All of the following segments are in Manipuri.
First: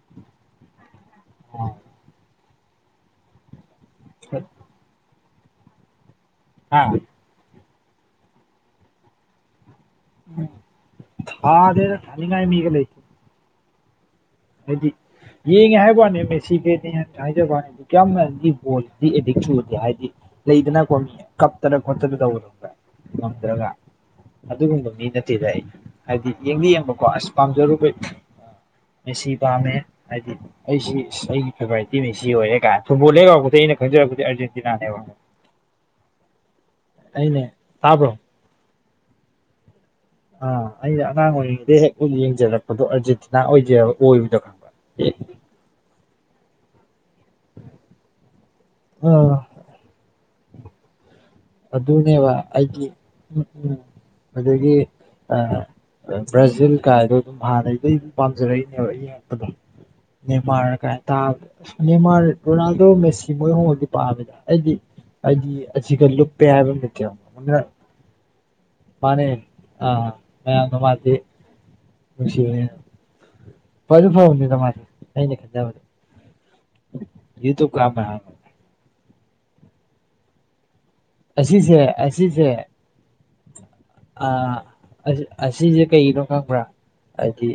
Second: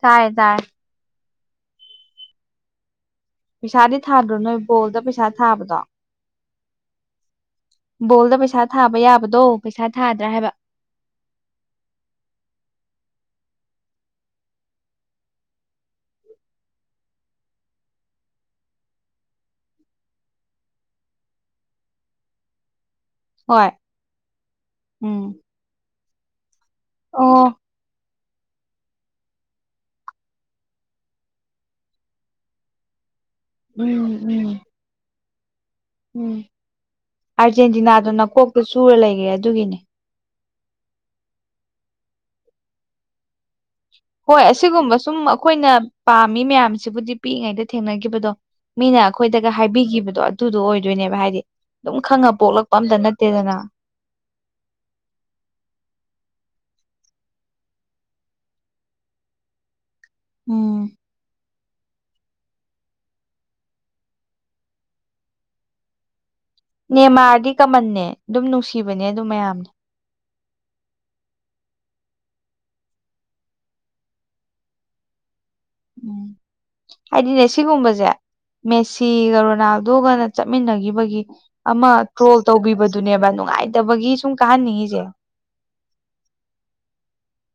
ꯇꯥꯔꯦ ꯇꯥꯔꯦ ꯑꯣ ꯄꯩꯁꯥꯗꯤ ꯊꯥꯗ꯭ꯔꯣ ꯅꯣꯏꯕꯨ ꯕꯣꯜꯗ ꯄꯩꯁꯥ ꯊꯥꯕꯗꯣ ꯍꯥ ꯕꯣꯜꯗ ꯄꯩꯁꯥ ꯊꯥꯕ ꯌꯥꯕꯗꯣ ꯄꯩꯁꯥ ꯊꯥꯗ꯭ꯔꯥ ꯍꯥꯏꯕ ꯊꯗꯦꯗ ꯊꯥꯅꯤꯡꯉꯥꯏ ꯃꯤꯒ ꯂꯩꯇꯦ ꯍꯥꯏꯗꯤ ꯌꯦꯡꯉꯦ ꯍꯥꯏꯕꯅꯦ ꯃꯦꯁꯤꯒꯦꯅꯦ ꯍꯥꯏꯖꯕꯅꯦ ꯀꯌꯥꯝ ꯃꯔꯗꯤ ꯕꯣꯗꯤ ꯑꯦꯗꯤꯛꯨ ꯆꯨꯒꯦ ꯍꯥꯏꯗꯦ ꯂꯩꯗꯅ ꯀꯣ ꯃꯤ ꯀꯞꯇꯅ ꯈꯣꯠꯇꯅ ꯇꯧꯕꯗꯣ ꯈꯪꯕꯔꯥ ꯉꯝꯗ꯭ꯔꯒ ꯍꯣꯏ ꯑꯗꯨꯒꯨꯝꯕ ꯃꯤ ꯎꯝ ꯅꯠꯇꯦꯗ ꯑꯩ ꯍꯥꯏꯗꯤ ꯌꯦꯡꯗꯤ ꯌꯦꯡꯕꯀꯣ ꯑꯁ ꯑꯣ ꯄꯥꯝꯖꯔꯨꯕꯩ ꯃꯦꯁꯤ ꯄꯥꯝꯃꯦ ꯍꯥꯏꯗꯤ ꯑꯩꯁꯤ ꯑꯩꯒꯤ ꯐꯦꯚꯣꯔꯥꯏꯠ ꯃꯦꯁꯤ ꯑꯣꯏꯔꯦ ꯀꯥꯏꯅ ꯐꯨꯠꯕꯣꯜꯂꯜ ꯑꯩꯅ ꯎꯝ ꯈꯟꯖꯔꯛꯄꯗꯤ ꯎꯝ ꯑꯔꯖꯦꯟꯇꯤꯅꯥꯅꯦꯕ ꯎꯝ ꯑꯔꯖꯦꯟꯇꯤꯅꯥꯗꯨ ꯇꯥꯕ꯭ꯔꯣ ꯅꯀꯣꯛꯇ ꯆꯨꯔ ꯂꯩꯔꯦ ꯑꯗꯨꯒꯤꯅꯦ ꯑꯥ ꯑꯩꯅ ꯑꯉꯥꯡ ꯑꯣꯏꯔꯤꯉꯩꯗꯩ ꯍꯦꯛ ꯕꯣꯜ ꯌꯦꯡꯖꯔꯛꯄꯗꯣ ꯑꯔꯖꯦꯟꯇꯤꯅꯥ ꯑꯣꯏꯖꯕ ꯍꯣꯏ ꯑꯁꯤꯒꯨꯝꯕ ꯁꯨꯝ ꯑꯩꯈꯣꯏꯅ ꯄꯥꯝꯃꯤ ꯃꯌꯥꯝꯁꯤꯕꯨꯗꯤ ꯄꯤꯛꯏꯉꯩꯗ ꯊꯦꯡꯅꯈꯤꯕꯗꯣ ꯃꯤꯅ ꯑꯥ ꯑꯩꯈꯣꯏꯗꯒ ꯍꯥꯏꯕꯤꯈꯤꯕꯗꯣ ꯑꯗꯨꯗꯣ ꯑꯣꯏꯗꯣꯏꯅꯦꯕ ꯍꯥꯏꯗꯤ ꯑꯗꯨꯝ ꯈꯪꯉ ꯑꯗꯨꯅꯦꯕ ꯄꯣꯛꯂꯛꯄ ꯑꯝꯇ ꯅꯠꯇꯦꯗꯅ ꯑꯗꯨꯒꯤ ꯑ ꯕ꯭ꯔꯖꯤꯜ ꯀꯥꯏꯗꯣ ꯑꯗꯨꯝ ꯍꯥꯟꯅꯗꯩ ꯄꯥꯝꯖꯔꯛꯏꯅꯦꯕ ꯌꯦꯡꯉꯛꯄꯗꯣ ꯅꯦꯃꯥꯔ ꯎꯝ ꯀꯥꯏ ꯇꯕꯗꯣ ꯅꯦꯃꯥꯔ ꯔꯣꯅꯥꯜꯗꯣ ꯃꯦꯁꯤ ꯃꯣꯏ ꯑꯍꯨꯝꯃꯛꯇꯤ ꯄꯥꯝꯃꯤꯗ ꯑꯩꯗꯤ ꯍꯥꯏꯗꯤ ꯑꯁꯤꯒ ꯂꯨꯞ ꯅꯦꯃꯥꯔꯗꯤ ꯀꯃꯟꯅꯦ ꯑꯗꯨꯝ ꯅꯨꯡꯁꯤꯕꯅꯦ ꯑꯗꯨꯝ ꯃꯌꯥꯝꯅ ꯑ [unintelligible] ꯃꯥꯗꯤ ꯃꯦꯁꯤ [unintelligible] ꯐꯗꯤ ꯐꯥꯕꯅꯤꯗ ꯃꯁꯦ ꯑꯩꯅ ꯈꯟꯖꯕꯗ ꯎꯝ ꯍꯥꯏꯗꯤꯅꯦ ꯌꯨꯇꯨꯕꯀ ꯑꯃ ꯁꯤꯒꯨꯝꯕꯖꯦ ꯍꯥꯡꯕ ꯃꯦꯁꯤꯒ ꯔꯣꯅꯥꯜꯗꯣꯒꯅ ꯆꯠꯃꯤꯟꯅꯒꯤꯕꯒꯤ ꯑꯁꯤꯁꯦ ꯑꯃ ꯇ꯭ꯔꯣꯜ ꯇꯧꯒꯤꯕ ꯑꯗꯨꯅꯦꯕ ꯅꯨꯡꯉꯥꯏ ꯑ ꯑꯁꯤ ꯑꯁꯤꯁꯦ ꯀꯩꯒꯤꯅꯣ ꯈꯪꯕ꯭ꯔꯥ ꯍꯥꯏꯗꯤ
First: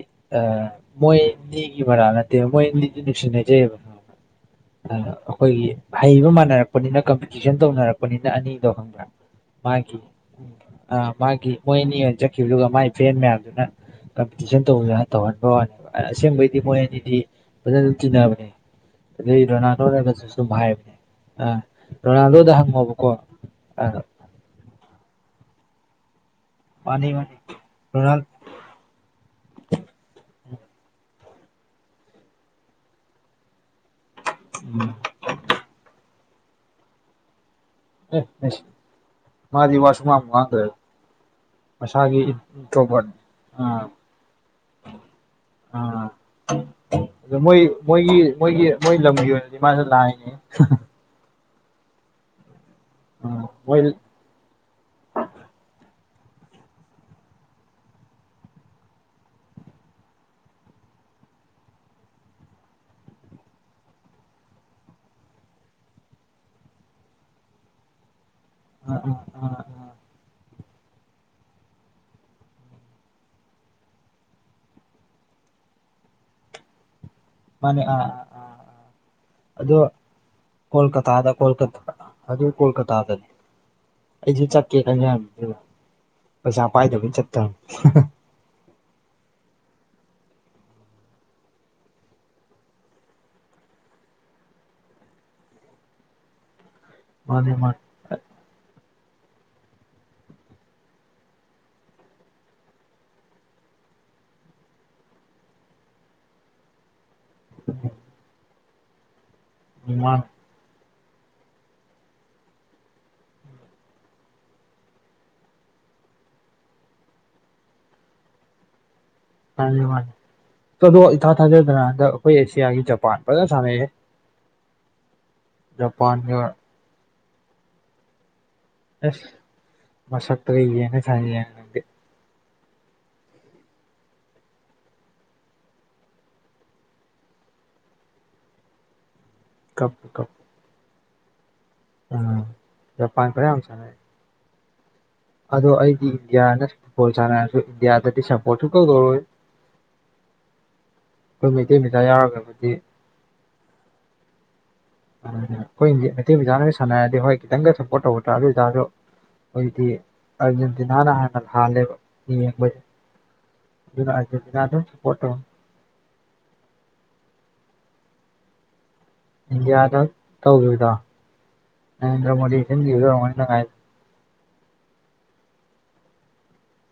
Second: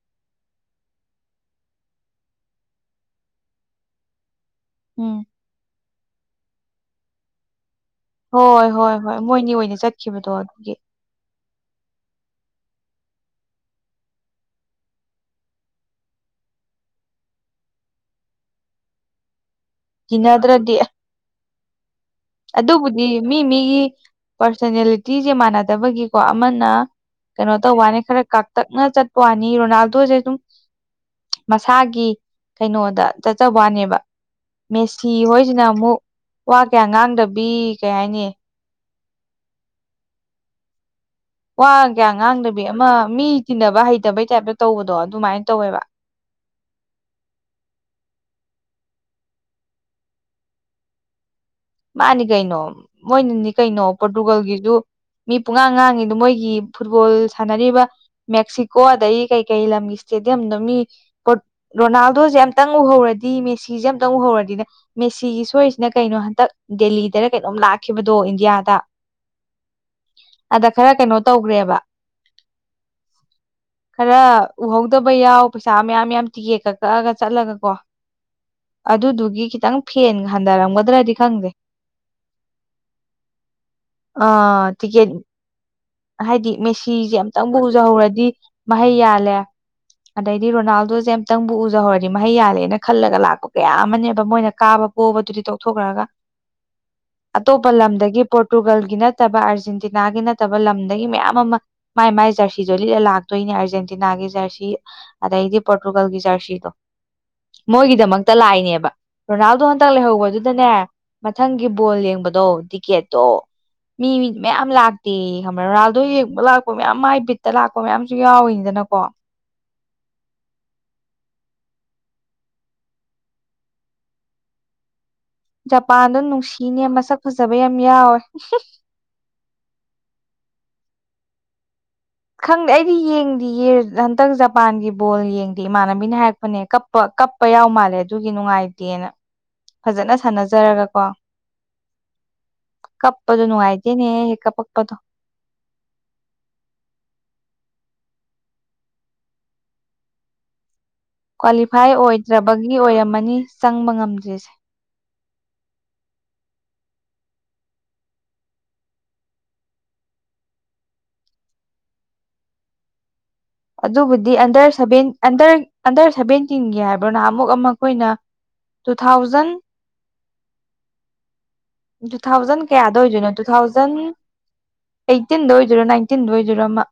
ꯃꯣꯏ ꯅꯤꯒꯤ ꯃꯔꯥ ꯅꯠꯇꯦꯕ ꯃꯣꯏꯅꯤꯗꯤ ꯅꯨꯡꯁꯤꯅꯖꯩꯑꯕ [inaudible] ꯑꯩꯈꯣꯏꯒꯤ ꯍꯩꯕ ꯃꯥꯟꯅꯔꯛꯄꯅꯤꯅ ꯀꯝꯄꯤꯇꯤꯁꯟ ꯇꯧꯅꯔꯛꯄ꯫ ꯄꯅꯤꯅ ꯍꯣꯏ ꯑꯅꯤꯗꯣ ꯍꯣꯏ ꯈꯪꯕꯔ ꯍꯣꯏ ꯃꯣꯏꯅꯤ ꯃꯥꯒꯤ [unintelligible] ꯑ ꯃꯥꯒꯤ ꯃꯣꯏ ꯑꯅꯤ ꯑꯣꯏꯅ ꯆꯠꯈꯤꯕꯗꯨꯒ ꯃꯥꯒꯤ ꯐꯔꯦꯟ ꯃꯌꯥꯝꯗꯨꯅ ꯀꯝꯄꯤꯇꯤꯁꯟ ꯇꯧ ꯇꯧꯍꯟꯕ ꯋꯥꯅꯦꯕ ꯑꯁꯦꯡꯕꯩꯗꯤ ꯃꯣꯏ ꯑꯅꯤꯗꯤ ꯐꯖꯅꯁꯨ ꯆꯤꯟꯅꯕꯅꯦ ꯑꯗꯩ ꯔꯣꯅꯥꯜꯗꯣꯅꯒꯁꯨ ꯁꯨꯝ ꯀꯤꯅꯗ꯭ꯔꯗꯤ ꯍꯥꯏꯕꯅꯦ ꯑ ꯔꯣꯅꯥꯜꯗꯣꯗ ꯍꯪꯉꯣꯕꯀꯣ ꯑ ꯄꯔꯁꯅꯦꯂꯤꯇꯤꯁꯦ ꯃꯥꯟꯅꯗꯕꯒꯤꯀꯣ ꯑꯃꯅ ꯃꯥꯅꯤ ꯃꯥꯅꯤ ꯀꯩꯅꯣ ꯇꯧꯕꯋꯅꯦ ꯔꯣꯅꯥꯜ ꯈꯔ ꯀꯥꯛ ꯇꯛꯅ ꯆꯠꯄ ꯋꯥꯅꯤ ꯔꯣꯅꯥꯜꯗꯣꯁꯦ ꯑꯗꯨꯝ ꯃꯁꯥꯒꯤ ꯀꯩꯅꯣꯗꯣ ꯆꯠꯆꯕ ꯋꯥꯅꯦꯕ ꯃꯦꯁꯤ ꯍꯣꯏꯁꯤꯅ ꯑꯃꯨꯛ ꯋꯥ ꯀꯌꯥ ꯉꯥꯡꯗꯕꯤ ꯀꯩ ꯑꯦ ꯍꯥꯏꯅꯤ ꯃꯦꯁꯤ ꯃꯥꯗꯤ ꯋꯥ ꯁꯨꯉꯥꯡꯕꯨ ꯉꯥꯡꯗ꯭ꯔꯦꯗ ꯋꯥ ꯀꯌꯥ ꯉꯥꯡꯗꯕꯤ ꯑꯃ ꯃꯤ ꯇꯤꯟꯅꯕ ꯑꯥ ꯍꯩꯇꯕꯩ ꯇꯥꯏꯞꯇ ꯇꯧꯕꯗꯣ ꯑꯗꯨꯃꯥꯏꯅ ꯇꯧꯋꯦꯕ ꯑꯥ ꯃꯣꯏ ꯃꯣꯏꯒꯤ ꯃꯣꯏꯒꯤ ꯃꯣꯏ ꯂꯝꯒꯤ ꯑꯣꯏꯅꯗꯤ ꯃꯥꯁꯦ ꯂꯥꯏꯅꯦ ꯃꯥꯅꯤ ꯀꯩꯅꯣ ꯑꯥ ꯃꯣꯏꯅꯅꯤ ꯃꯣꯏ ꯀꯩꯅꯣ ꯄꯣꯔꯇꯨꯒꯜꯒꯤꯁꯨ ꯃꯤ ꯄꯨꯡꯉꯥꯡ ꯉꯥꯡꯉꯤꯗꯣ ꯃꯣꯏꯒꯤ ꯐꯨꯠꯕꯣꯜ ꯁꯥꯟꯅꯔꯤꯕ ꯃꯦꯛꯁꯤꯀꯣ ꯑꯗꯒꯤ ꯀꯩꯀꯩ ꯂꯝꯒꯤ ꯏꯁꯇꯦꯗꯤꯌꯝꯗ ꯃꯤ [unintelligible] ꯔꯣꯅꯥꯜꯗꯣꯁꯦ ꯑꯃꯝꯇꯪ ꯎꯍꯧꯔꯗꯤ ꯃꯦꯁꯤꯁꯦ ꯑꯃꯝꯇꯪ ꯎꯍꯧꯔꯗꯤꯅ ꯃꯦꯁꯤꯒꯤ ꯁꯣꯏꯔꯤꯁꯤꯅ ꯀꯩꯅꯣ ꯍꯟꯗꯛ ꯗꯦꯜꯂꯤꯗꯅ ꯀꯩꯅꯣꯝ ꯂꯥꯛꯈꯤꯕꯗꯣ ꯏꯟꯗꯤꯌꯥꯗ [unintelligible] ꯑꯗ ꯈꯔ ꯀꯩꯅꯣ ꯇꯧꯈ꯭ꯔꯦꯕ ꯈꯔ ꯎꯍꯧꯗꯕ ꯌꯥꯎ ꯄꯩꯁꯥ ꯃꯌꯥꯝ ꯃꯌꯥꯝ ꯇꯤꯀꯦꯠ ꯀꯛ ꯀꯛꯑꯒ ꯆꯠꯂꯒ ꯀꯣ ꯃꯥꯅꯦ ꯑꯥ ꯑꯥ ꯑꯥ ꯑꯗꯨꯗꯨꯒꯤ ꯈꯤꯇꯪ ꯑꯗꯣ ꯐꯦꯟ ꯍꯟꯊꯔꯝꯒꯗ꯭ꯔꯗꯤ ꯀꯣꯜꯀꯇꯥꯗ ꯈꯪꯗꯦ ꯀꯣꯜꯀꯇꯥ ꯑꯗꯨ ꯀꯣꯜꯀꯇꯥꯗ ꯑ ꯇꯤꯀꯦꯠ ꯍꯥꯏꯗꯤ ꯄꯩꯁꯥ ꯄꯥꯏꯗꯕꯩ ꯃꯦꯁꯤꯁꯦ ꯆꯠꯇꯕꯅꯤ ꯑꯝꯇꯪꯕꯨ ꯎꯖꯍꯧꯔꯗꯤ ꯃꯍꯩ ꯌꯥꯜꯂꯦ ꯑꯗꯩꯗꯤ ꯔꯣꯅꯥꯜꯗꯣꯁꯦ ꯑꯝꯇꯪꯕꯨ ꯎꯖꯍꯧꯔꯗꯤ ꯃꯍꯩ ꯌꯥꯜꯂꯦꯅ ꯈꯜꯂꯒ ꯂꯥꯛꯄ ꯀꯌꯥ ꯑꯃꯅꯦꯕ ꯃꯣꯏꯅ ꯀꯥꯕ ꯄꯣꯕꯗꯨꯗꯤ ꯇꯧꯊꯣꯛꯈ꯭ꯔꯒ ꯃꯥꯅꯦ ꯑꯇꯣꯞꯄ ꯃꯥꯅꯦ ꯂꯝꯗꯒꯤ ꯄꯣꯔꯇꯨꯒꯜꯒꯤ ꯅꯠꯇꯕ ꯑꯥꯔꯖꯦꯟꯇꯤꯅꯥꯒꯤ ꯅꯠꯇꯕ ꯂꯝꯗꯒꯤ ꯃꯌꯥꯝ ꯑꯃ ꯃꯥꯏ ꯃꯥꯏ ꯖꯔꯁꯤꯗꯣ ꯂꯤꯠꯂ ꯂꯥꯛꯇꯣꯏꯅꯦ ꯑꯥꯔꯖꯦꯟꯇꯤꯅꯥꯒꯤ ꯖꯔꯁꯤ ꯑꯗꯩꯗꯤ ꯄꯣꯔꯇꯨꯒꯜꯒꯤ ꯖꯔꯁꯤꯗꯣ ꯃꯣꯏꯒꯤꯗꯃꯛꯇ ꯂꯥꯛꯏꯅꯦꯕ ꯔꯣꯅꯥꯜꯗꯣ ꯍꯟꯇꯛ ꯃꯥꯅꯦ ꯂꯩꯍꯧꯕꯗꯨꯗꯅꯦ ꯃꯊꯪꯒꯤ ꯕꯣꯜ ꯌꯦꯡꯕꯗꯣ ꯇꯤꯛꯀꯦꯠꯇꯣ ꯃꯤ ꯃꯤꯗꯤ ꯃꯌꯥꯝ ꯂꯥꯛꯇꯦ ꯈꯪꯕ ꯔꯣꯅꯥꯜꯗꯣ ꯌꯦꯡꯕ ꯂꯥꯛꯄ ꯃꯌꯥꯝ ꯃꯥꯏ ꯕꯤꯠꯇ ꯂꯥꯛꯄ ꯃꯌꯥꯝꯁꯨ ꯌꯥꯎꯋꯤꯅꯤꯗꯅꯀꯣ ꯃꯥꯅꯤ ꯃꯥꯟꯅꯤ ꯑꯗꯣ ꯏꯊꯥ ꯊꯥꯖꯗꯅ ꯍꯟꯗꯛ ꯑꯩꯈꯣꯏ ꯑꯦꯁꯤꯌꯥꯒꯤ ꯖꯄꯥꯟ ꯐꯖꯅ ꯁꯥꯟꯅꯩꯍ‌ꯦ ꯖꯄꯥꯟꯗꯣ ꯖꯄꯥꯟꯒ ꯅꯨꯡꯁꯤꯅꯦ ꯃꯁꯛ ꯐꯖꯕ ꯌꯥꯝ ꯌꯥꯎꯋꯦ ꯑꯁ ꯃꯁꯛꯇ ꯌꯦꯡꯉ ꯁꯥꯟꯅꯔꯗꯤ [unintelligible] ꯈꯪꯗꯦ ꯑꯩꯗꯤ ꯌꯦꯡꯗꯤꯌꯦ ꯍꯟꯇꯛ ꯖꯄꯥꯟꯒꯤ ꯕꯣꯜ ꯌꯦꯡꯗꯦ ꯏꯃꯥꯟꯅꯕꯤꯅ ꯍꯥꯏꯔꯛꯄꯅꯦ ꯀꯞ ꯄꯥ ꯀꯞꯄ ꯌꯥꯎ ꯃꯥꯜꯂꯦ ꯑꯗꯨꯒꯤ ꯅꯨꯡꯉꯥꯏꯇꯦꯅ ꯀꯞꯄꯨ ꯐꯖꯅ ꯀꯞ ꯁꯥꯟꯅꯖꯔꯒꯀꯣ ꯎꯝ ꯖꯄꯥꯟ ꯀꯞꯄꯗꯨ ꯈꯔ ꯌꯥꯝ ꯁꯥꯟꯅꯩ ꯅꯨꯡꯉꯥꯏꯇꯦꯅꯦꯍ‌ꯦ ꯀꯞꯄꯛꯄꯗꯣ ꯑꯗꯣ ꯑꯩꯗꯤ ꯏꯟꯗꯤꯌꯥꯗ ꯐꯨꯠꯕꯣꯜ ꯁꯥꯟꯅꯔꯁꯨ ꯏꯟꯗꯤꯌꯥꯗꯗꯤ ꯁꯝꯄꯣꯔ꯭ꯠ ꯁꯨꯛꯇꯧ ꯇꯧꯔꯣꯏ ꯑꯩꯈꯣꯏ ꯃꯩꯇꯩ ꯀ꯭ꯋꯥꯂꯤꯐꯥꯏ ꯃꯆꯥ ꯌꯥꯎꯔꯒꯕꯨꯗꯤ ꯑꯣꯏꯗ꯭ꯔꯕꯒꯤ ꯑꯣꯏꯔꯝꯃꯅꯤ ꯆꯪꯕ ꯉꯝꯗ꯭ꯔꯤꯁꯦ꯫ ꯑꯩꯈꯣꯏ ꯃꯩꯇꯩ ꯃꯆꯥꯅꯒ ꯁꯥꯟꯅꯔꯗꯤ ꯍꯣꯏ ꯈꯤꯇꯪꯒ ꯁꯞꯄꯣꯔꯠ ꯇꯧꯕ ꯇꯥ ꯑꯗꯨꯇꯔꯁꯨ ꯑꯩꯗꯤ ꯑꯥꯔꯖꯦꯟꯇꯤꯅꯥꯅ ꯍꯥꯟꯅ ꯍꯜꯂꯦꯕ ꯌꯦꯡꯕꯁꯦ ꯑꯗꯨꯅ ꯑꯗꯨꯕꯨꯗꯤ ꯑꯥꯔꯖꯦꯟꯇꯤꯅꯥ ꯑꯟꯗꯔ ꯑꯗꯨꯝ ꯁꯚꯦꯟ ꯁꯞꯄꯣꯔꯠ ꯇꯧ ꯑꯟꯗꯔ ꯑꯟꯗꯔ ꯁꯚꯦꯟꯇꯤꯟꯒꯤ ꯍꯥꯏꯕꯔ ꯅꯍꯟ ꯃꯨꯛ ꯑꯃ ꯑꯩꯈꯣꯏꯅ ꯇꯨ ꯊꯥꯎꯖꯟ ꯏꯟꯗꯤꯌꯥꯗ ꯇꯧꯒꯤꯕꯗꯣ ꯇꯨ ꯊꯥꯎꯖꯟ ꯀꯌꯥꯗ ꯑꯣꯏꯗꯣꯏꯅꯣ ꯑꯣꯏꯔꯝꯒꯅꯤ ꯇꯨ ꯅꯨꯡꯉꯥꯏ ꯊꯥꯎꯖꯟ ꯑꯩꯇꯤꯟꯗ ꯑꯣꯏꯗꯣꯏꯔꯣ ꯅꯥꯏꯟꯇꯤꯟꯗ ꯑꯣꯏꯗꯣꯏꯔꯣ ꯑꯃ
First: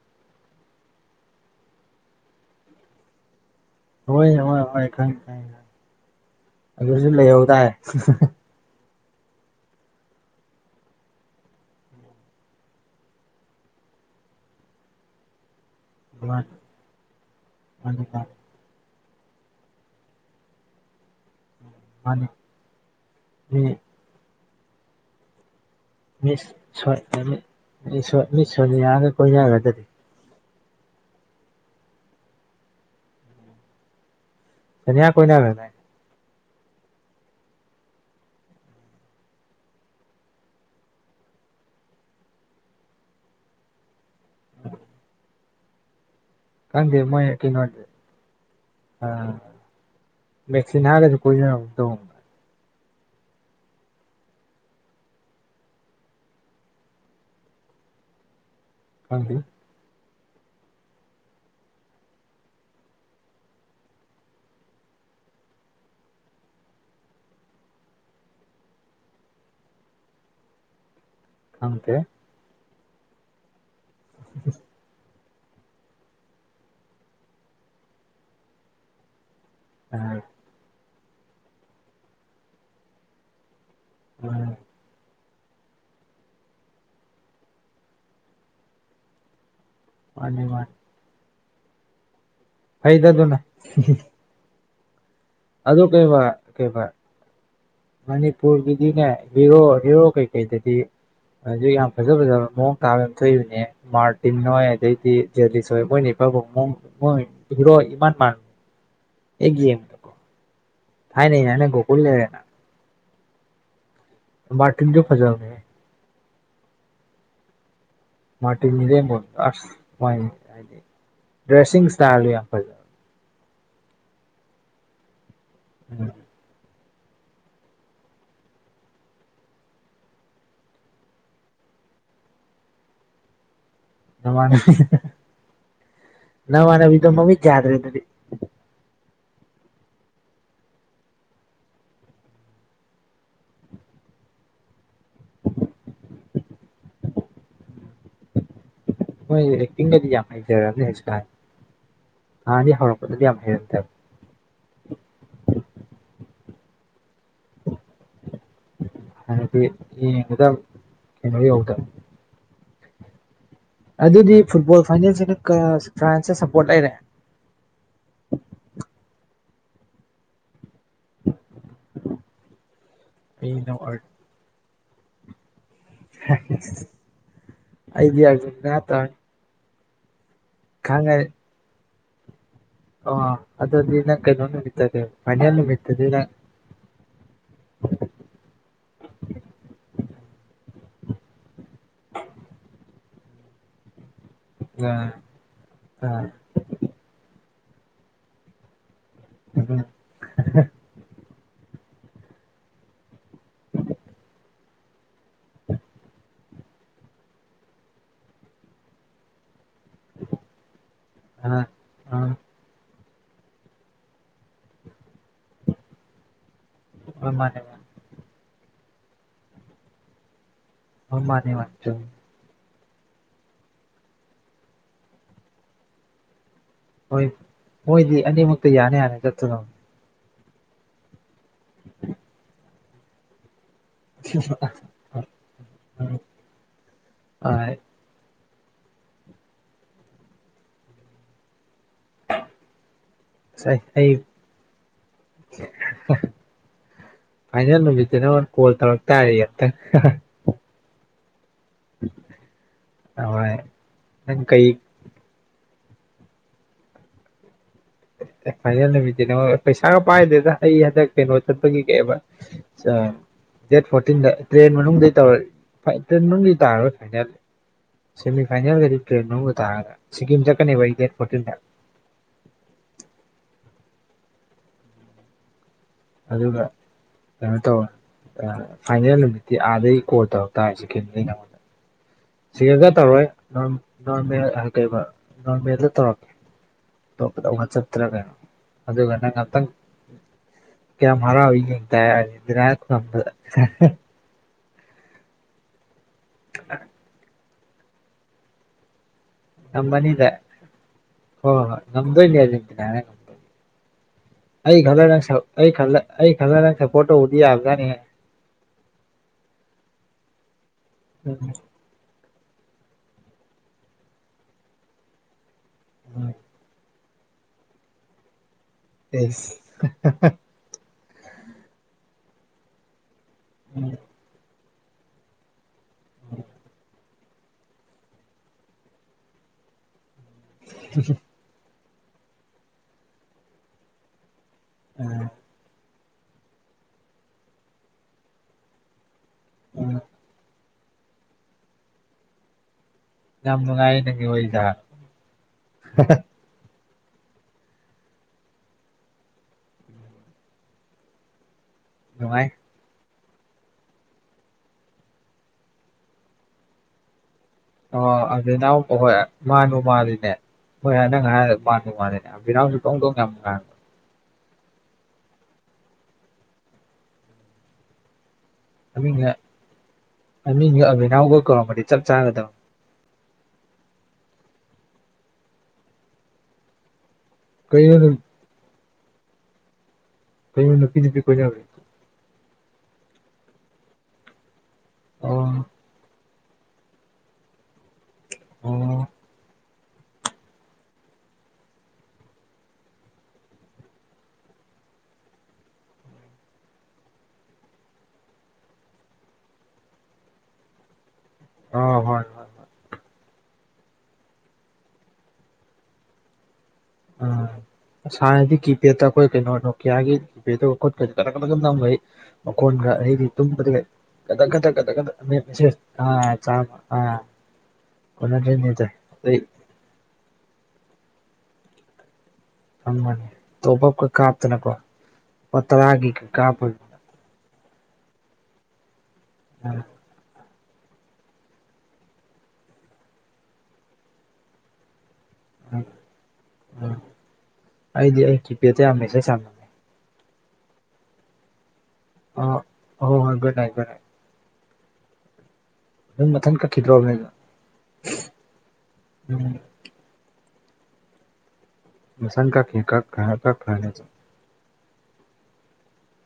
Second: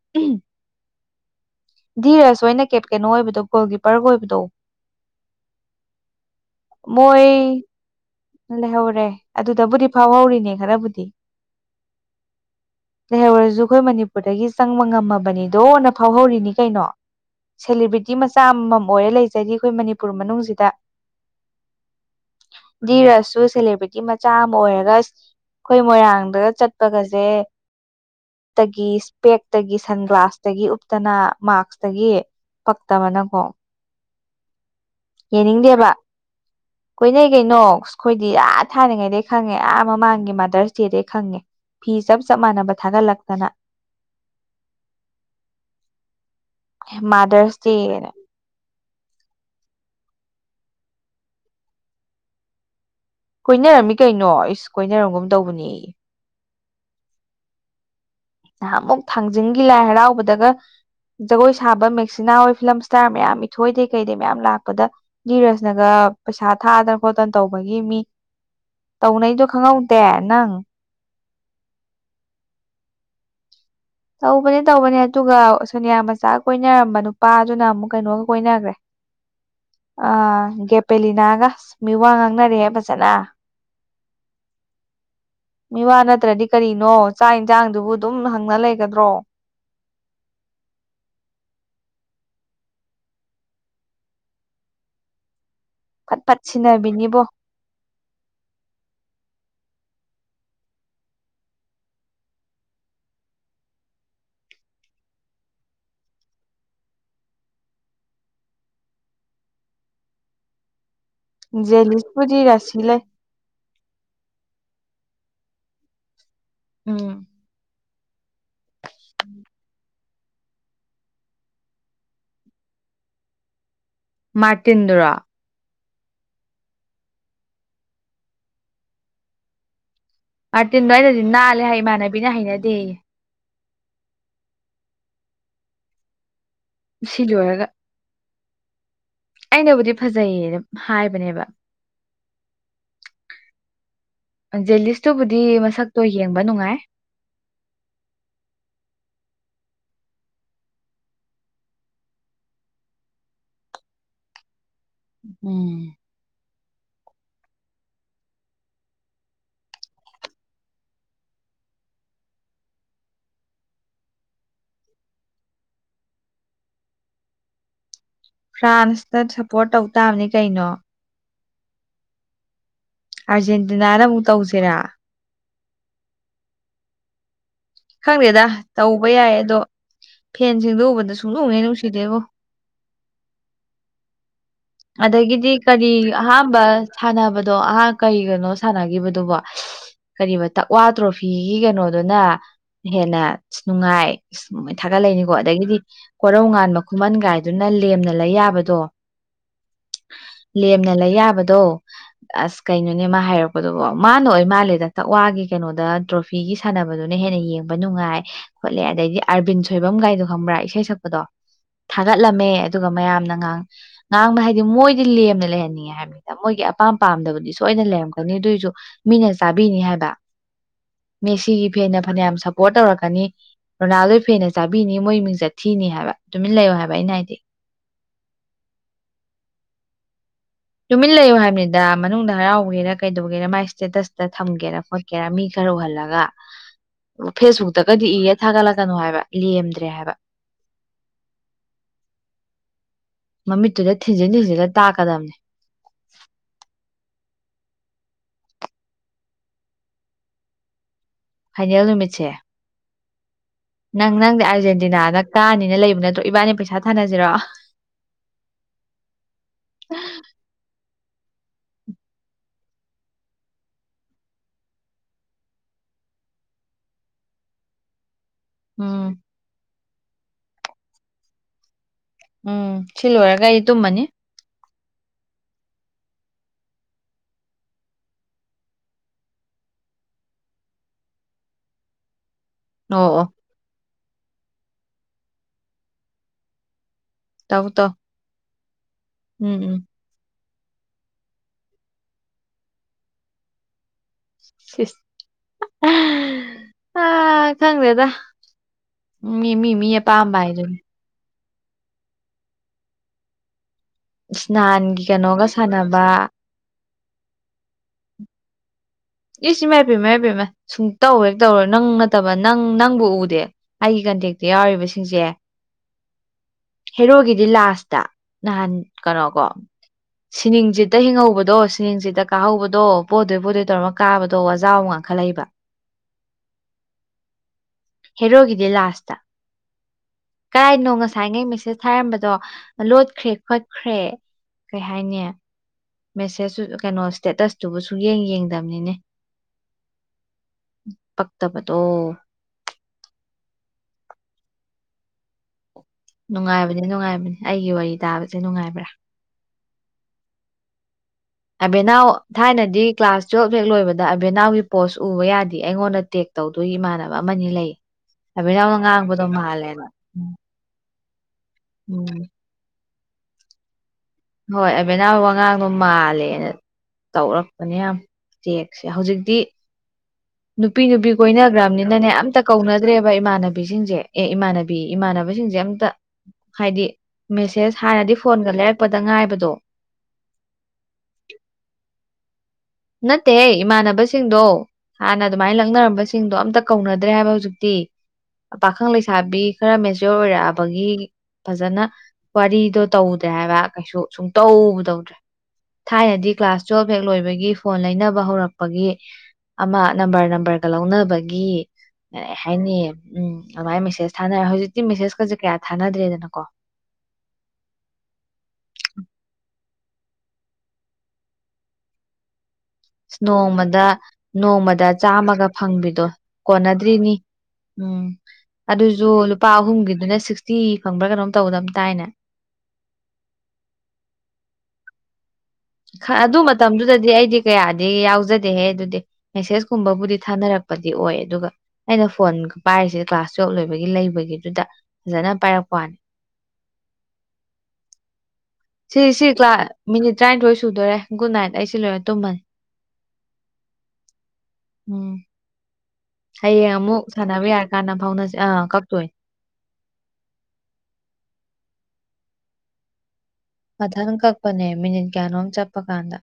ꯙꯤꯔꯁ ꯑꯣꯏꯅ ꯀꯦꯞꯀꯩꯅꯣ ꯑꯣꯏꯕꯗꯣ ꯒꯣꯜꯒꯤ ꯍꯣꯏ ꯍꯣꯏ ꯍꯣꯏ ꯈꯪꯉꯦ ꯈꯪꯉꯦ ꯈꯪꯉ‌ꯦ ꯑꯗꯨꯁꯨ ꯃꯣꯏ ꯂꯩꯍꯧꯗꯥꯏ ꯍ ꯍ ꯍ ꯂꯩꯍꯧꯔꯦ ꯑꯗꯨꯗꯕꯨꯗꯤ ꯐꯥꯎꯍꯧꯔꯤꯅꯦ ꯈꯔꯕꯨꯗꯤ ꯂꯩꯍꯧꯔꯁꯨ ꯑꯩꯈꯣꯏ ꯃꯅꯤꯄꯨꯔꯗꯒꯤ ꯆꯪꯕ ꯉꯝꯃꯕꯅꯤꯗꯣꯅ ꯐꯧꯍꯧꯔꯤꯅꯤ ꯃꯥꯅꯤ ꯀꯩꯅꯣ ꯃꯥꯅꯤ ꯁꯦꯂꯦꯕ꯭ꯔꯤꯇꯤ ꯃꯆꯥ ꯑꯃꯃꯝ ꯑꯣꯏꯔ ꯂꯩ ꯉꯁꯥꯏꯒꯤ ꯑꯩꯈꯣꯏ ꯃꯅꯤꯄꯨꯔ ꯃꯅꯨꯡꯖꯤꯗ ꯃꯥꯅꯤ ꯗꯤꯔꯁꯨ ꯃꯤ ꯁꯦꯂꯦꯕ꯭ꯔꯤ ꯃꯆꯥ ꯑꯃ ꯑꯣꯏꯔꯒ ꯑꯩꯈꯣꯏ ꯃꯣꯏꯔꯥꯡꯗꯒ ꯃꯤꯁ ꯁꯣꯏ ꯆꯠꯄꯒꯖꯦ ꯃꯤꯁ ꯃꯤꯁ ꯇꯒꯤ ꯁꯣꯅꯤꯌꯥꯒ ꯏꯁꯄꯦꯛꯇꯒꯤ ꯀꯣꯏꯅꯒ꯭ꯔꯗꯗꯤ ꯁꯟꯒ꯭ꯂꯥꯁ ꯇꯒꯤ ꯎꯞꯇꯅ ꯃꯥꯛꯁꯇꯒꯤ ꯄꯛꯇꯕꯅꯕꯨ ꯁꯣꯅꯤꯌꯥ ꯀꯣꯏꯅꯒ꯭ꯔꯗꯥꯏ ꯌꯦꯡꯅꯤꯡꯗꯦꯕ ꯀꯨꯏꯔ‌ꯦ ꯀꯩꯅꯣ ꯑꯩꯈꯣꯏꯗꯤ ꯑꯥ ꯊꯥꯏꯅꯉꯩꯗꯩ ꯈꯪꯉꯦ ꯑꯥ ꯃꯃꯥꯡꯒꯤ ꯃꯥꯗꯔꯁ ꯗꯦꯗꯩ ꯈꯪꯉꯦ ꯐꯤ ꯆꯞ ꯆꯞ ꯃꯥꯟꯅꯕ ꯊꯥꯒꯠꯂꯛꯇꯅ ꯈꯪꯗꯦ ꯃꯣꯏ ꯃꯥꯗꯔꯁ ꯀꯩꯅꯣꯗꯤ ꯗꯦꯅ ꯑ ꯃꯦꯛꯁꯤꯅꯥꯒꯖꯨ ꯀꯣꯏꯅꯔꯝ ꯇꯧꯕꯅꯤ ꯀꯣꯏꯅꯔꯝꯃꯤ ꯀꯩꯅꯣ ꯏꯁ ꯀꯣꯏꯅꯔꯝꯒꯨꯝ ꯇꯧꯕꯅꯦ ꯅꯍꯥꯃꯨꯛ ꯈꯪꯗꯦ ꯊꯥꯡꯖꯤꯡꯒꯤ ꯂꯥꯏ ꯍꯔꯥꯎꯕꯗꯒ ꯖꯒꯣꯏ ꯁꯥꯕ ꯃꯦꯛꯁꯤꯅꯥ ꯍꯣꯏ ꯐꯤꯂꯝ ꯁ꯭ꯇꯥꯔ ꯃꯌꯥꯝ ꯏꯊꯣꯏꯗꯩ ꯀꯩꯗꯩ ꯃꯌꯥꯝ ꯂꯥꯛꯄꯗ ꯗꯤꯔꯖꯅꯒ ꯄꯩꯁꯥ ꯊꯥꯗꯅ ꯈꯣꯠꯇꯅ ꯇꯧꯕꯒꯤ ꯃꯤ꯫ ꯇꯧꯅꯩꯗꯣ ꯈꯪꯍꯧꯗꯦ ꯅꯪ ꯈꯪꯗꯦ ꯇꯧꯕꯅꯦ ꯇꯧꯕꯅꯦ ꯑꯗꯨꯒ ꯁꯣꯅꯤꯌꯥ ꯃꯆꯥꯒ ꯀꯣꯏꯅꯔꯝꯕ ꯅꯨꯄꯥꯗꯨꯅ ꯑꯃꯨꯛ ꯀꯩꯅꯣꯒ ꯀꯣꯏꯅꯒ꯭ꯔꯦ ꯑꯥ ꯒꯦꯄꯦꯂꯤꯅꯥꯒ ꯃꯤꯋꯥ ꯉꯥꯡꯅꯔꯦꯍ‌ꯦ ꯐꯖꯅ ꯎꯝ ꯃꯤꯋꯥ ꯅꯠꯇ꯭ꯔꯗꯤ ꯀꯔꯤꯅꯣ ꯆꯥꯛ ꯏꯟꯁꯥꯡꯗꯨꯕꯨ ꯑꯗꯨꯝ ꯍꯪꯅ ꯂꯩꯒꯗ꯭ꯔꯣ ꯃꯥꯟꯅꯤ ꯃꯥꯟꯅꯤ ꯐꯩꯗ ꯑꯗꯨꯅ ꯑꯗꯣ ꯐꯠ ꯀꯩꯕ ꯐꯠ ꯀꯩꯕ꯫ ꯁꯤꯟꯅꯕꯤꯅꯤꯕꯣ ꯃꯅꯤꯄꯨꯔꯒꯤꯗꯤꯅꯦ ꯍꯦꯔꯣ ꯍꯦꯔꯣ ꯀꯩꯀꯩꯗꯗꯤ ꯍꯧꯖꯤꯛ ꯌꯥꯝ ꯐꯖ ꯐꯖꯕ ꯃꯑꯣꯡ ꯇꯥꯕ ꯌꯥꯝ ꯊꯣꯛꯏꯕꯅꯤꯍ‌ꯦ ꯃꯥꯔꯇꯤꯟ ꯍꯣꯏ ꯑꯗꯩꯗꯤ ꯖꯦꯂꯤꯁ ꯍꯣꯏ ꯃꯣꯏꯅ ꯏꯄꯕꯣꯡ [unintelligible] ꯃꯣꯡ ꯃꯣꯏ ꯍꯤꯔꯣ ꯏꯃꯥꯟ ꯃꯥꯟ ꯍꯦꯛ ꯌꯦꯡꯕꯗ ꯖꯦꯂꯤꯁꯄꯨꯗꯤ ꯂꯩꯔꯦꯅ ꯔꯥꯁꯤ ꯂꯩ꯫ ꯃꯥꯔꯇꯤꯟꯖꯨ ꯐꯖꯕꯅꯦꯍ‌ꯦ ꯎꯝ ꯃꯥꯔꯇꯤꯟ ꯏꯔꯦꯡꯕꯝꯗꯣ ꯑꯁ ꯃꯥꯏ ꯍꯥꯏꯗꯤ ꯗ꯭ꯔꯦꯁꯤꯡ ꯏꯁꯇꯥꯥꯏꯜ ꯌꯥꯝ ꯐꯖꯩ ꯃꯥꯔꯇꯤꯟꯗꯨꯔꯣ [unintelligible] ꯃꯥꯔꯇꯤꯟꯗꯣ ꯑꯩꯅꯗꯤ ꯅꯥꯜꯂꯦ ꯍꯥꯏ ꯏꯃꯥꯟꯅꯕꯤꯅ ꯍꯩꯅꯗꯦꯌꯦ ꯅꯃꯅꯕꯤ [unintelligible] ꯅꯃꯅꯕꯤꯗꯣ ꯁꯤ ꯃꯃꯤꯠ ꯂꯣꯏꯔꯒ ꯌꯥꯗꯔꯦ ꯑꯗꯨꯗꯤ ꯑꯩꯅꯕꯨꯗꯤ ꯐꯖꯩꯌꯦꯅ ꯍꯥꯏꯕꯅꯦꯕ ꯖꯦꯂꯤꯁꯇꯨꯕꯨꯗꯤ ꯃꯁꯛꯇꯣ ꯌꯦꯡꯕ ꯅꯨꯡꯉꯥꯏ ꯃꯣꯏ ꯑꯦꯛꯇꯤꯡꯒꯥꯗꯤ ꯌꯥꯝ ꯍꯩꯖꯔꯕꯅꯦ ꯍꯧꯖꯤꯛꯀꯥꯟ ꯍꯥꯟꯅꯗꯤ ꯍꯧꯔꯛꯄꯗꯗꯤ ꯌꯥꯝ ꯍꯩꯔꯝꯗꯕꯅꯤ ꯎꯝ ꯍꯥꯏꯕꯗꯤ ꯌꯦꯡꯕꯗ ꯀꯩꯅꯣ ꯌꯧꯗꯝ [unintelligible] ꯑꯗꯨꯗꯤ ꯐꯨꯠꯕꯣꯜ ꯐꯥꯏꯅꯦꯜꯁꯤꯅ ꯀ ꯐ꯭ꯔꯥꯟꯁꯇ ꯁꯞꯄꯣꯔ꯭ꯠ ꯂꯩꯔꯦ ꯐ꯭ꯔꯥꯟꯁꯇ ꯁꯞꯄꯣꯔ꯭ꯠ ꯇꯧ ꯇꯥꯕꯅꯤ ꯀꯩꯅꯣ ꯑꯩꯅ ꯑꯔꯖꯦꯟꯇꯤꯅꯥꯅ ꯑꯔ- ꯑꯃꯨꯛ ꯇꯧꯁꯤꯔꯥ ꯍ ꯍ [unintelligible] ꯈꯪꯗꯦꯗ ꯇꯧꯕ ꯌꯥꯏ ꯑꯗꯣ ꯐꯦꯟꯁꯤꯡꯗꯣ ꯎꯕꯗ ꯈꯪꯉꯦ ꯁꯨꯛꯅꯨꯡ ꯍꯦꯛ ꯅꯨꯡꯁꯤꯗꯦꯕꯣ ꯑꯣ ꯑꯗꯨꯗꯤ ꯅꯪ ꯀꯩꯅꯣꯅ ꯑꯗꯒꯤꯗꯤ ꯀꯔꯤ ꯑꯍꯥꯝꯕ ꯁꯥꯟꯅꯕꯗꯣ ꯑꯥ ꯀꯔꯤꯒꯅꯣ ꯁꯥꯟꯅꯈꯤꯕꯗꯨꯕꯣ ꯀꯔꯤꯕ ꯇꯛꯋꯥ ꯇ꯭ꯔꯣꯐꯤꯒꯤ ꯀꯩꯅꯣꯗꯨꯅ ꯍꯦꯟꯅ ꯅꯨꯡꯉꯥꯏ ꯃꯣꯏꯅ ꯑ ꯊꯥꯒꯠꯂꯛꯅꯤꯀꯣ ꯑꯗꯒꯤꯗꯤ ꯀꯣꯔꯧꯉꯥꯟꯕ ꯈꯨꯃꯟ ꯀꯥꯏꯗꯨꯅ ꯂꯦꯝꯅ ꯂꯩ ꯌꯥꯕꯗꯣ ꯎꯝ ꯂꯦꯝꯅ ꯂꯩ ꯌꯥꯕꯗꯣ ꯑꯁ ꯀꯩꯅꯣꯅꯦ ꯃꯥ ꯍꯥꯏꯔꯛꯄꯗꯨꯕꯣ ꯃꯥꯅ ꯑꯣꯏ ꯃꯥꯜꯂꯦꯗ ꯊꯛ ꯋꯥꯒꯤ ꯀꯩꯅꯣꯗ ꯇ꯭ꯔꯣꯐꯤ ꯇꯣꯐ꯭ꯔꯤꯒꯤ ꯁꯥꯟꯅꯕꯗꯨꯅ ꯍꯦꯟꯅ ꯌꯦꯡꯕ ꯅꯨꯡꯉꯥꯏ ꯈꯣꯠꯂꯦ ꯑꯗꯩꯗꯤ ꯑꯥꯔꯕꯤꯟ ꯁꯣꯏꯕꯝ ꯒꯥꯏꯗꯣ ꯈꯪꯕ꯭ꯔꯥ ꯏꯁꯩ ꯁꯛꯄꯗꯣ ꯑ ꯑ ꯑ- ꯊꯥꯒꯠꯂꯝꯃꯦ ꯑꯗꯨꯒ ꯃꯌꯥꯝꯅ ꯉꯍꯥꯡ ꯉꯥꯡꯅ ꯍꯥꯏꯗꯤ ꯃꯣꯏꯗꯤ ꯂꯦꯝꯅ ꯂꯩꯍꯟꯅꯤꯡꯉꯦ ꯍꯥꯏꯕꯅꯤꯗ ꯃꯣꯏꯒꯤ ꯑꯄꯥꯝ ꯍꯣꯏ ꯄꯥꯝꯗꯕꯨꯗꯤ ꯃꯥꯅꯦ ꯃꯥꯅꯦ ꯁꯣꯏꯗꯅ ꯂꯩꯔꯝꯒꯅꯤ ꯑꯗꯨꯏꯁꯨ ꯃꯤꯅ ꯆꯥꯕꯤꯅꯤ ꯍꯥꯏꯕ ꯍꯣꯏ ꯃꯥꯅꯦ ꯃꯦꯁꯤꯒꯤ ꯃꯥꯅꯦ ꯐꯦꯟꯅ ꯆꯨꯝꯃꯦ ꯐꯅꯌꯥꯝ ꯁꯄꯣꯠ ꯇꯧꯔꯛꯀꯅꯤ ꯔꯣꯅꯥꯜꯗꯣ ꯐꯦꯟꯅ ꯆꯥꯕꯤꯅꯤ ꯃꯣꯏ ꯃꯤꯡ ꯆꯠ ꯊꯤꯅꯤ ꯍꯥꯏꯕ ꯇꯨꯃꯤꯟ ꯂꯩꯌꯣ ꯍꯥꯏꯕ ꯑꯩꯅ ꯍꯣꯏ ꯍꯥꯏꯗꯤ ꯃꯣꯏꯗꯤ ꯑꯅꯤꯃꯛꯇ ꯌꯥꯅ ꯌꯥꯅ ꯆꯠꯀꯗꯧꯅꯦ ꯇꯨꯃꯤꯟ ꯂꯩꯌꯣ ꯍꯥꯏꯕꯅꯤꯗ ꯃꯅꯨꯡꯗ ꯍꯔꯥꯎꯕꯒꯦꯔ ꯀꯩꯗꯒꯦꯔꯥ ꯃꯥꯏ ꯏꯁꯇꯦꯇꯁ ꯊꯝꯒꯦꯔꯥ ꯈꯣꯠꯀꯦꯔꯥ ꯃꯤ ꯈꯔ ꯎꯍꯜꯂꯒ ꯑꯥ ꯐꯦꯁꯕꯨꯛꯇ ꯀꯒꯗꯤ ꯏꯔꯒꯦ ꯊꯥꯒꯠꯂꯛꯀꯅꯣ ꯍꯥꯏꯕ ꯂꯦꯝꯗ꯭ꯔꯦ ꯍꯥꯏꯕ ꯑꯁ ꯑꯩ ꯃꯃꯤꯠꯇꯨꯗ ꯑꯩ ꯊꯤꯟꯖꯤꯟ ꯊꯤꯟꯖꯤꯜꯂ ꯇꯥꯛꯀꯗꯕꯅꯦ ꯐꯥꯏꯅꯦꯜ ꯅꯨꯃꯤꯠꯇ ꯀꯣꯜ ꯇꯥꯔꯛꯇꯥꯔꯤ ꯑꯝꯇꯪ ꯐꯥꯏꯅꯦꯜ ꯅꯨꯃꯤꯠꯁꯦ ꯍꯣꯏ ꯅꯪ ꯅꯪꯗꯤ ꯑꯥꯔꯖꯦꯟꯇꯤꯅꯥꯗ ꯀꯥꯅꯤꯅ ꯂꯩꯕ ꯅꯠꯇ꯭ꯔꯣ ꯏꯕꯥꯅꯤ ꯄꯩꯁꯥ ꯊꯥꯅꯁꯤꯔꯣ ꯐꯥꯏꯅꯦꯜ ꯅꯨꯃꯤꯠꯇꯤ ꯅꯉꯣꯟ ꯄꯩꯁꯥꯒ ꯄꯥꯏꯗꯦꯗ ꯑꯩ ꯍꯟꯗꯛ ꯀꯩꯅꯣ ꯆꯠꯄꯒꯤ ꯀꯩꯌꯦꯕ ꯑꯆꯥ ꯗꯦꯠ ꯐꯣꯔꯇꯤꯟꯗ ꯇ꯭ꯔꯦꯟ ꯃꯅꯨꯡꯗ ꯇꯧꯔꯁꯦ ꯇ꯭ꯔꯦꯟ ꯃꯅꯨꯡꯗꯤ ꯇꯥꯔꯣꯏ ꯐꯥꯏꯅꯦꯜ ꯁꯦꯃꯤ ꯐꯥꯏꯅꯦꯜꯒꯗꯤ ꯎꯝ ꯇ꯭ꯔꯦꯟ ꯃꯅꯨꯡ ꯇꯥꯒꯗ꯭ꯔꯥ ꯁꯤꯀꯤꯝ ꯆꯠꯀꯅꯦꯕ ꯑꯩ ꯗꯦꯠ ꯐ꯭ꯔꯣꯇꯤꯟꯗ ꯎꯝ ꯁꯤ ꯂꯣꯏꯔꯒ ꯑꯩ ꯇꯨꯝꯃꯅꯤ ꯑꯗꯨꯒ ꯀꯩꯅꯣ ꯇꯧꯔꯅꯤ ꯑ ꯐꯥꯏꯅꯦꯜ ꯅꯨꯃꯤꯠꯇꯤ ꯑꯥꯗꯩ ꯀꯣꯜ ꯇꯧꯔꯛ ꯇꯥꯔꯦ ꯁꯤꯀꯤꯝꯗꯩ ꯅꯉꯣꯟꯗ ꯁꯤꯗꯒ ꯑꯣ ꯑꯣ ꯇꯧꯔꯛꯑꯣꯏ ꯅꯣꯔꯃꯦꯜ ꯑ ꯀꯩꯕ ꯅꯣꯔꯃꯦꯜꯗ ꯇꯧꯔꯛꯀꯦ ꯑꯇꯣꯞꯄꯗ ꯇꯧ ꯋꯥ ꯇꯧ ꯆꯠꯇ꯭ꯔꯥ ꯀꯩꯅꯣ ꯑꯗꯨꯒ ꯅꯪ ꯎꯝ ꯑꯝꯇꯪ ꯎꯝ ꯀꯌꯥꯝ ꯍꯔꯥꯎꯏ ꯌꯦꯡꯇꯥꯔꯦ ꯑꯥꯔꯖꯦꯟꯇꯤꯅꯅ ꯉꯝꯕꯗ ꯁꯤꯁ ꯑ [inaudible] ꯑ ꯈꯪꯗꯦꯗ ꯃꯤ ꯃꯤ ꯃꯤ ꯉꯝꯃꯅꯤꯗ ꯑꯄꯥꯝꯕ ꯍꯥꯏꯗꯨꯅꯦ ꯍꯣꯏ ꯍꯣꯏ ꯉꯥꯝꯗꯣꯢꯅꯦ ꯑꯥꯔꯖꯦꯟꯇꯤꯅꯅ ꯏꯁ ꯅꯍꯥꯟꯒꯤ ꯀꯩꯅꯣꯒ ꯁꯥꯟꯅꯕ ꯑꯩ ꯈꯥꯟꯂ ꯁꯄꯣꯠ ꯇꯧꯕꯗꯤ ꯌꯕꯖꯥꯠꯅꯤ ꯏꯁ ꯏꯃꯥꯏ ꯄꯦꯃꯥ ꯄꯦꯃꯥ ꯁꯨꯡꯇꯧ ꯇꯧꯔꯣꯏ ꯎꯝ ꯅꯪ ꯅꯠꯇꯕ ꯅꯪ ꯅꯪꯕꯨ ꯎꯗꯦ ꯑꯩꯒꯤ ꯀꯟꯇꯦꯛꯇ ꯌꯥꯎꯔꯤꯕꯁꯤꯡꯁꯦ ꯎꯝ ꯍꯦꯔꯣꯒꯤꯗꯤ ꯂꯥꯁꯇ ꯅꯍꯥꯟ ꯀꯩꯅꯣ ꯀꯣ ꯑꯦꯁ ꯁꯤꯅꯤꯡꯁꯤꯠ ꯍꯦꯛꯇ ꯍꯤꯡꯍꯧꯕꯗꯣ ꯁꯤꯁꯤꯡꯦꯡꯁꯤꯦꯛꯇ ꯀꯥꯍꯧꯕꯗꯣ ꯄꯣꯠꯇꯣꯏ ꯄꯣꯠꯠꯇꯣꯏ ꯇꯧꯔꯒ ꯎꯝ ꯀꯥꯕꯗꯣ ꯋꯥꯖꯥꯎ ꯑꯃ ꯉꯟꯈꯠꯂꯛꯏꯕ ꯎꯝ [inaudible] ꯍꯦꯔꯣꯒꯤꯗꯤ ꯂꯥꯁꯇ ꯀꯗꯥꯥꯏꯅꯣ ꯉꯁꯤ ꯉꯩ ꯃꯦꯁꯦꯁ ꯊꯔꯝꯕꯗꯣ ꯂꯣꯠꯈ꯭ꯔꯦ ꯈꯣꯠꯈ꯭ꯔꯦ ꯀꯩ ꯍꯥꯏꯅꯤ ꯃꯦꯁꯦꯁ ꯀꯩꯅꯣ ꯁ꯭ꯇꯦꯇꯁꯇꯨꯕꯨ ꯁꯨꯡꯌꯦꯡ ꯌꯦꯡꯗꯝꯕꯅꯤꯅꯦ ꯎꯝ ꯄꯛꯇꯕꯗꯣ ꯌꯥꯝ ꯅꯨꯉꯥꯏ ꯅꯪ ꯋꯥꯔꯤ ꯇꯥꯕꯗ ꯅꯨꯡꯉꯥꯏꯕꯅꯤ ꯅꯨꯡꯉꯥꯏꯕꯅꯤ ꯑꯩꯒꯤ ꯋꯥꯔꯤ ꯇꯥꯕꯁꯦ ꯅꯨꯡꯉꯥꯏꯕ꯭ꯔꯥ ꯑꯕꯦꯟꯅꯥꯎ ꯅꯨꯡꯉꯥꯏ ꯊꯥꯏꯅꯗꯤ ꯀ꯭ꯂꯥꯁ ꯇꯨꯌꯦꯜꯕ ꯍꯦꯛ ꯂꯣꯏꯕꯗ ꯑꯕꯦꯅꯥꯎꯒꯤ ꯄꯣꯁ ꯎꯕ ꯌꯥꯗꯦ ꯑꯩꯉꯣꯟꯗ ꯇꯦꯛ ꯇꯧꯗꯣꯏ ꯏꯃꯥꯟꯅꯕ ꯑꯃꯅꯤ ꯂꯩ ꯑꯕꯦꯅꯥꯎꯅ ꯑꯣ ꯉꯥꯡꯕꯗꯣ [unintelligible] ꯃꯥꯕꯨ ꯃꯥꯜꯂꯦꯅ ꯃꯥꯜꯂꯤꯅꯦ ꯃꯣꯏ ꯅꯪ ꯉꯥꯏ ꯃꯥꯅꯨ ꯎꯝ ꯃꯥꯜꯂꯤꯅꯦ ꯑꯕꯦꯅꯥꯎꯁꯨ ꯗꯣꯡ ꯗꯣꯡ ꯌꯥꯝ ꯉꯥꯡꯏ ꯍꯣꯏ ꯑꯕꯦꯅꯥꯎ ꯋꯥꯉꯥꯡꯗꯣ ꯃꯥꯜꯂꯦꯅ ꯇꯧꯔꯛꯄꯅꯦ ꯌꯥꯝ ꯆꯦꯛꯁꯦ ꯃꯃꯤꯡꯒ ꯍꯧꯖꯤꯛꯇꯤ ꯅꯨꯄꯤ ꯑꯃꯤꯟꯒ ꯅꯨꯄꯤ ꯑꯃꯤꯅꯥꯎꯒ ꯀꯧꯔꯝꯃꯗꯤ ꯆꯞ ꯀꯣꯏꯅꯈ꯭ꯔꯕꯅꯤꯅꯅꯦ ꯑꯝꯇ ꯆꯥꯒꯗꯕ ꯀꯧꯅ ꯐꯗ꯭ꯔꯦꯕ ꯏꯃꯥꯟꯅꯕꯤꯁꯤꯡꯁꯦ ꯑꯦ ꯏꯃꯥꯟꯅꯕꯤ ꯏꯃꯥꯟꯅꯕꯁꯤꯡꯁꯦ ꯑꯝꯇ ꯍꯥꯏꯗꯤ ꯃꯦꯁꯦꯁ ꯀꯩꯅꯣ ꯅꯨ ꯍꯥꯟꯅꯗꯤ ꯐꯣꯟꯒ ꯂꯩꯔꯛꯄꯗ ꯉꯥꯏꯕꯗꯣ ꯀꯩ ꯂ ꯅꯨꯄꯤꯅꯤ ꯄ ꯀꯣꯏꯅꯦ [inaudible] ꯅꯠꯇꯦ ꯏꯃꯥꯟꯅꯕꯁꯤꯡꯗꯣ ꯍꯥꯟꯅ ꯑꯗꯨꯃꯥꯏꯅ ꯑꯣ ꯂꯪꯅꯔꯝꯕꯁꯤꯡ ꯁꯤꯡꯗꯣ ꯑꯝꯇ ꯀꯧꯅꯗ꯭ꯔꯦ ꯍꯥꯏꯕ ꯍꯧꯖꯤꯛꯇꯤ ꯄꯥꯈꯪ ꯑꯣ ꯂꯩꯁꯥꯕꯤ ꯈꯔ ꯃꯦꯆꯌꯣꯔ ꯑꯣꯏꯔꯛꯑꯕꯒꯤ ꯐꯖꯅ ꯋꯥꯔꯤꯗꯣ ꯇꯧꯗ꯭ꯔꯦ ꯍꯥꯏꯕ ꯀꯩꯁꯨ ꯁꯨꯡꯇꯧꯕꯨ ꯇꯧꯗ꯭ꯔꯦ ꯊꯥꯏꯅꯗꯤ ꯀ꯭ꯂꯥꯁ ꯇꯨꯋꯦꯜꯕ ꯍꯦꯛ ꯂꯣꯏꯕꯒꯤ ꯐꯣꯟ ꯂꯩꯅꯕ ꯍꯧꯔꯛꯄꯒꯤ ꯑꯃ ꯅꯝꯕꯔ ꯅꯝꯕꯔꯒ ꯂꯧꯅꯕꯒꯤ ꯑꯥ ꯍꯣꯏ ꯍꯣꯏ ꯍꯥꯏꯅꯤ ꯎꯝ ꯑꯗꯨꯃꯥꯏꯅ ꯃꯦꯁꯦꯖ ꯊꯥꯅꯔꯦ ꯍꯧꯖꯤꯛꯇꯤ ꯃꯦꯁꯦꯖꯀꯁꯦ ꯀꯌꯥ ꯊꯥꯅꯗ꯭ꯔꯦꯗꯅꯀꯣ ꯑꯥ ꯁꯥꯟꯅꯗꯤ ꯀꯤꯄꯦꯗꯠꯇ ꯑꯩꯈꯣꯏ ꯀꯩꯅꯣ ꯅꯣꯀꯤꯌꯥꯒꯤ ꯀꯤꯄꯦꯗ ꯈꯣꯠꯄ ꯀꯂ ꯀꯂ ꯅꯝꯕꯈꯩ ꯃꯈꯀꯣꯟꯒ ꯑꯁ ꯑꯩꯗꯩꯗꯤ ꯇꯨꯝꯕꯗꯒ ꯅꯣꯡꯃꯗ ꯅꯣꯡꯃꯗ ꯆꯥꯝꯃꯒ ꯐꯪꯕꯤꯗꯣ ꯀꯣꯟꯅꯗ꯭ꯔꯤꯅꯤ [unintelligible] ꯎꯝ ꯀꯣꯟꯅꯗ꯭ꯔꯤꯅꯤꯗ ꯑꯗꯨꯁꯨ ꯑꯗꯩ ꯂꯨꯄꯥ ꯑꯍꯨꯝꯒꯤꯗꯨꯅ ꯁꯤꯛꯁꯇꯤ ꯐꯪꯕ꯭ꯔꯥ ꯀꯩꯅꯣꯝ ꯇꯧꯒꯗꯕ ꯇꯥꯏꯅꯦ [unintelligible] ꯇꯣꯄꯞꯀ ꯀꯥꯞꯇꯅꯀꯣ ꯂꯨꯄꯥ ꯇꯔꯥꯒꯤꯒ ꯑꯗꯨ ꯀꯥꯞꯄꯒꯤ ꯃꯇꯝꯗꯨꯗꯗꯤ ꯑꯩꯗꯤ ꯀꯌꯥꯗꯤ ꯌꯥꯎꯖꯗꯦꯍꯦ ꯑꯗꯨꯗꯤ ꯎꯝ ꯃꯦꯁꯦꯁꯀꯨꯝꯕꯕꯨꯗꯤ ꯊꯥꯅꯔꯛꯄ ꯗꯤ ꯑꯣꯏ ꯑꯗꯨꯒ ꯑꯩꯅ ꯐꯣꯟ ꯄꯥꯏꯔꯤꯁꯤ ꯀ꯭ꯂꯥꯁ ꯇꯨꯌꯦꯦꯜꯕ ꯂꯣꯏꯕꯒꯤ ꯂꯩꯕꯒꯤꯗꯨꯗ ꯐꯖꯅ ꯄꯥꯏꯔꯛꯄ ꯎꯝ ꯋꯥꯅꯤ ꯎꯝ ꯑꯩꯗꯤ ꯑꯩ ꯀꯤꯄꯦꯗꯇ ꯌꯥꯝ ꯁꯤꯁꯤ ꯃꯦꯁꯦꯖ ꯌꯥꯝ ꯀ꯭ꯂ ꯅꯝꯃꯦ ꯃꯤꯅꯤꯠ ꯇꯔꯥꯅꯤꯊꯣꯏ ꯁꯨꯗꯣꯔꯦ ꯒꯨꯗ ꯅꯥꯏꯠ ꯑꯩ ꯂꯣꯏꯔꯦ ꯑ ꯍꯣ ꯍꯣꯏ ꯒꯨꯠ ꯅꯥꯏꯠ ꯒꯨꯠ ꯅꯥꯏꯠ ꯎꯝ ꯑꯗꯨꯝ ꯃꯊꯟ ꯍꯌꯦꯡ ꯀꯛꯈꯤꯗ꯭ꯔꯣ ꯑꯃꯨꯛ ꯃꯦꯝ? ꯁꯥꯟꯅꯕ ꯌꯥꯔ ꯀꯥꯟꯗ ꯐꯥꯎꯅꯁꯦ ꯑꯥ ꯀꯛꯇꯣꯏꯅꯦ [unintelligible] [unintelligible] [unintelligible] ꯃꯊꯟ ꯀꯛꯄꯅꯦ ꯃꯤꯅꯤꯠ ꯀꯌꯥꯔꯣꯝ ꯆꯠꯄ ꯀꯥꯟꯗ